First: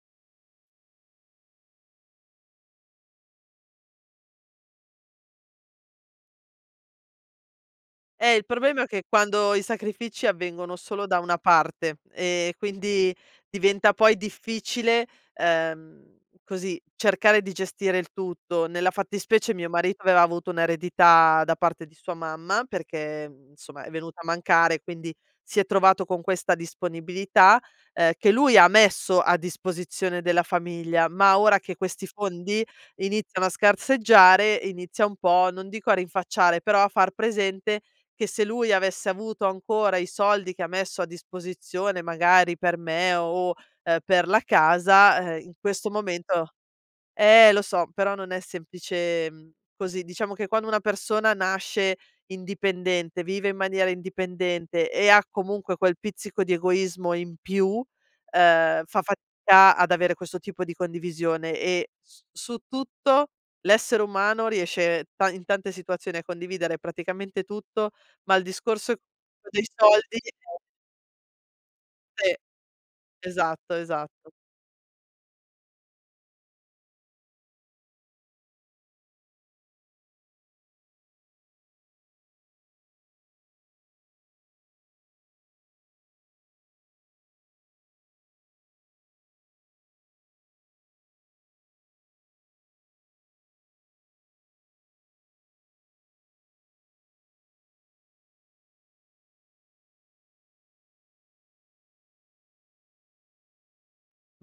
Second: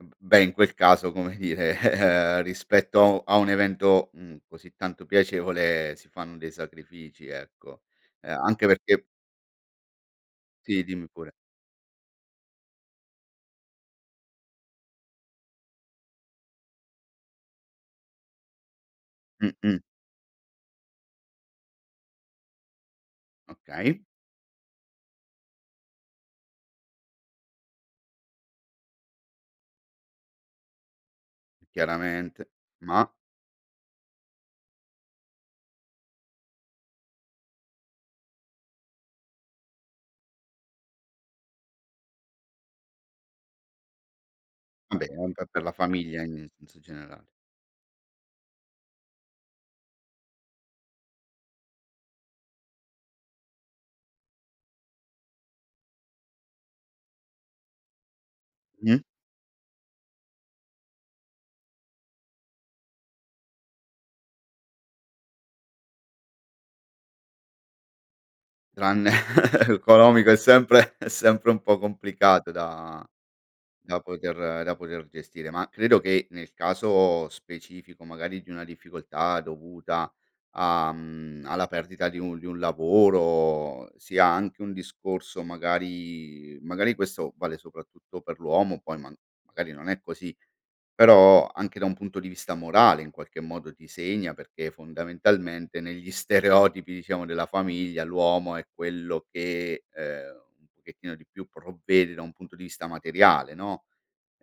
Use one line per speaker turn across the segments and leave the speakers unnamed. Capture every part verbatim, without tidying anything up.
Ehm, b beh, in quel caso, come dire, rispetto a u a un evento, mhmm, così tanto piacevole, si fanno dei sacrifici, ecco. Uhm,
Eh, il
anche
problema è che
perché
quando i sacrifici avvengono
Sì, dimmi
solo da
pure.
una parte, e quindi diventa poi difficile, ehm, così, cercare di gestire il tutto. Nella fattispecie, mio
Mh-mh.
marito aveva avuto un'eredità, da parte di sua mamma, perché, mhmm, nsomma, è
Okay.
venuta a mancare, quindi, si è trovato con questa disponibilità, ehm, che lui ha messo a disposizione della famiglia. Ma ora che questi
Chiaramente.
fondi,
Mah!
iniziano a scarseggiare, inizia un po', non dico a rinfacciare, però a far presente, che se lui avesse avuto ancora i soldi che ha messo a disposizione, magari per me, o, ehm, per la
Vabbè, è un
casa,
p
ehm,
è
in
per la
questo
famiglia, in in
momento
senso generale.
eh, lo so, però non è semplicem così. Diciamo che, quando una persona nasce indipendente, vive in maniera indipendente, e ha comunque quel pizzico di egoismo in più, ehm, fa
Mh.
fatca ad avere questo tipo di condivisione, e s su tutto, l'essere umano riesce ta in tante situazioni, a condividere praticamente tutto, ma il discorso
Tranne
dei soldi
economico è
[unintelligible]
sempre è sempre un po'
E
complicato da
esatto,
da
esatto.
poter da poter gestire; ma credo che, nel caso specifico, magari, di una difficoltà dovuta a mhmm, alla perdita di un di un lavoro, sia anche un discorso magari magari questo vale soprattutto per l'uomo, poi man magari non è così, però, anche da un punto di vista morale, in qualche modo, ti segna perché, fondamentalmente, negli stereotipi, diciamo, della famiglia, l'uomo è quello che, ehm, un pochettino di più provvede da un punto di vista materiale, no?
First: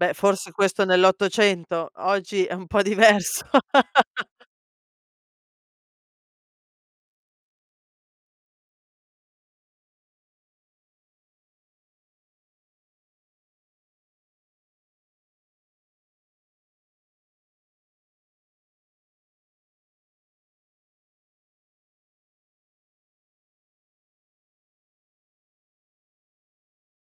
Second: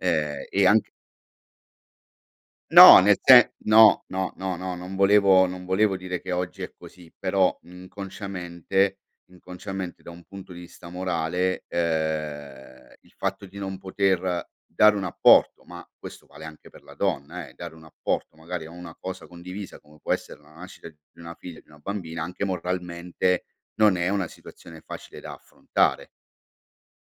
Beh, forse
e
questo
anche
nell'ottocento, oggi è un po'
no, nel
diverso.
se no, no, no, no, non volevo non volevo dire che oggi è così, però, inconsciamente inconsciamente, da un punto di vista morale, uhm, il fatto di non poter dare un apporto- ma, questo vale anche per la donna, eh- dare un apporto magari a una cosa condivisa, come può essere la nascita d di una figlia, di una bambina, anche moralmente, non è una situazione facile da affrontare.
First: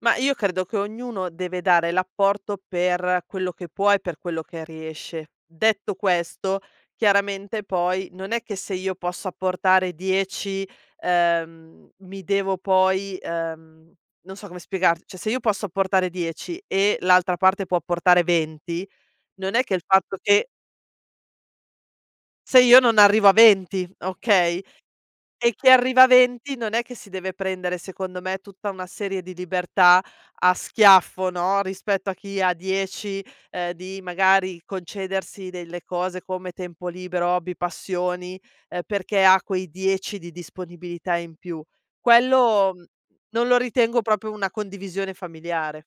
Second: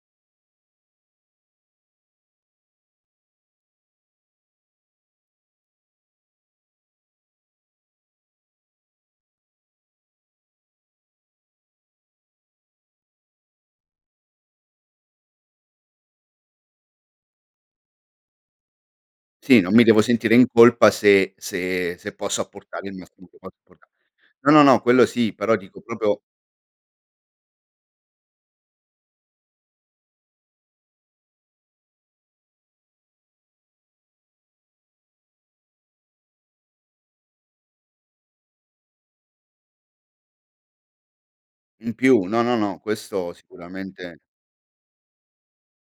Mah, io credo che ognuno deve dare l'apporto, per quello che può, e per quello che riesce. Detto questo, chiaramente poi, non è che se io posso apportare dieci, ehm, mi devo poi ehm, non so come spiegar ceh, se io posso apportare dieci e, l'altra parte può apportare venti, non
Sì,
è
non
che il
mi devo
fatto
sentire in
che
colpa se se se posso
se io
apportare il
non
massimo
arrivo a
[unintelligible]
venti,
no, no,
okay?
no, quello sì,
E
però,
chi
dico,
arriva a
propio
venti, non è che si deve prendere, secondo me, tutta una serie di libertà a schiaffo, no, rispetto a chi ha dieci, di, magari, concedersi delle cose, come tempo libero, hobby, passioni, perché ha quei dieci di disponibilità in più.
In più, no, no,
Quello,
no,
mhmm,
questo
non lo ritengo
sicuramente
propio una condivisione familiare.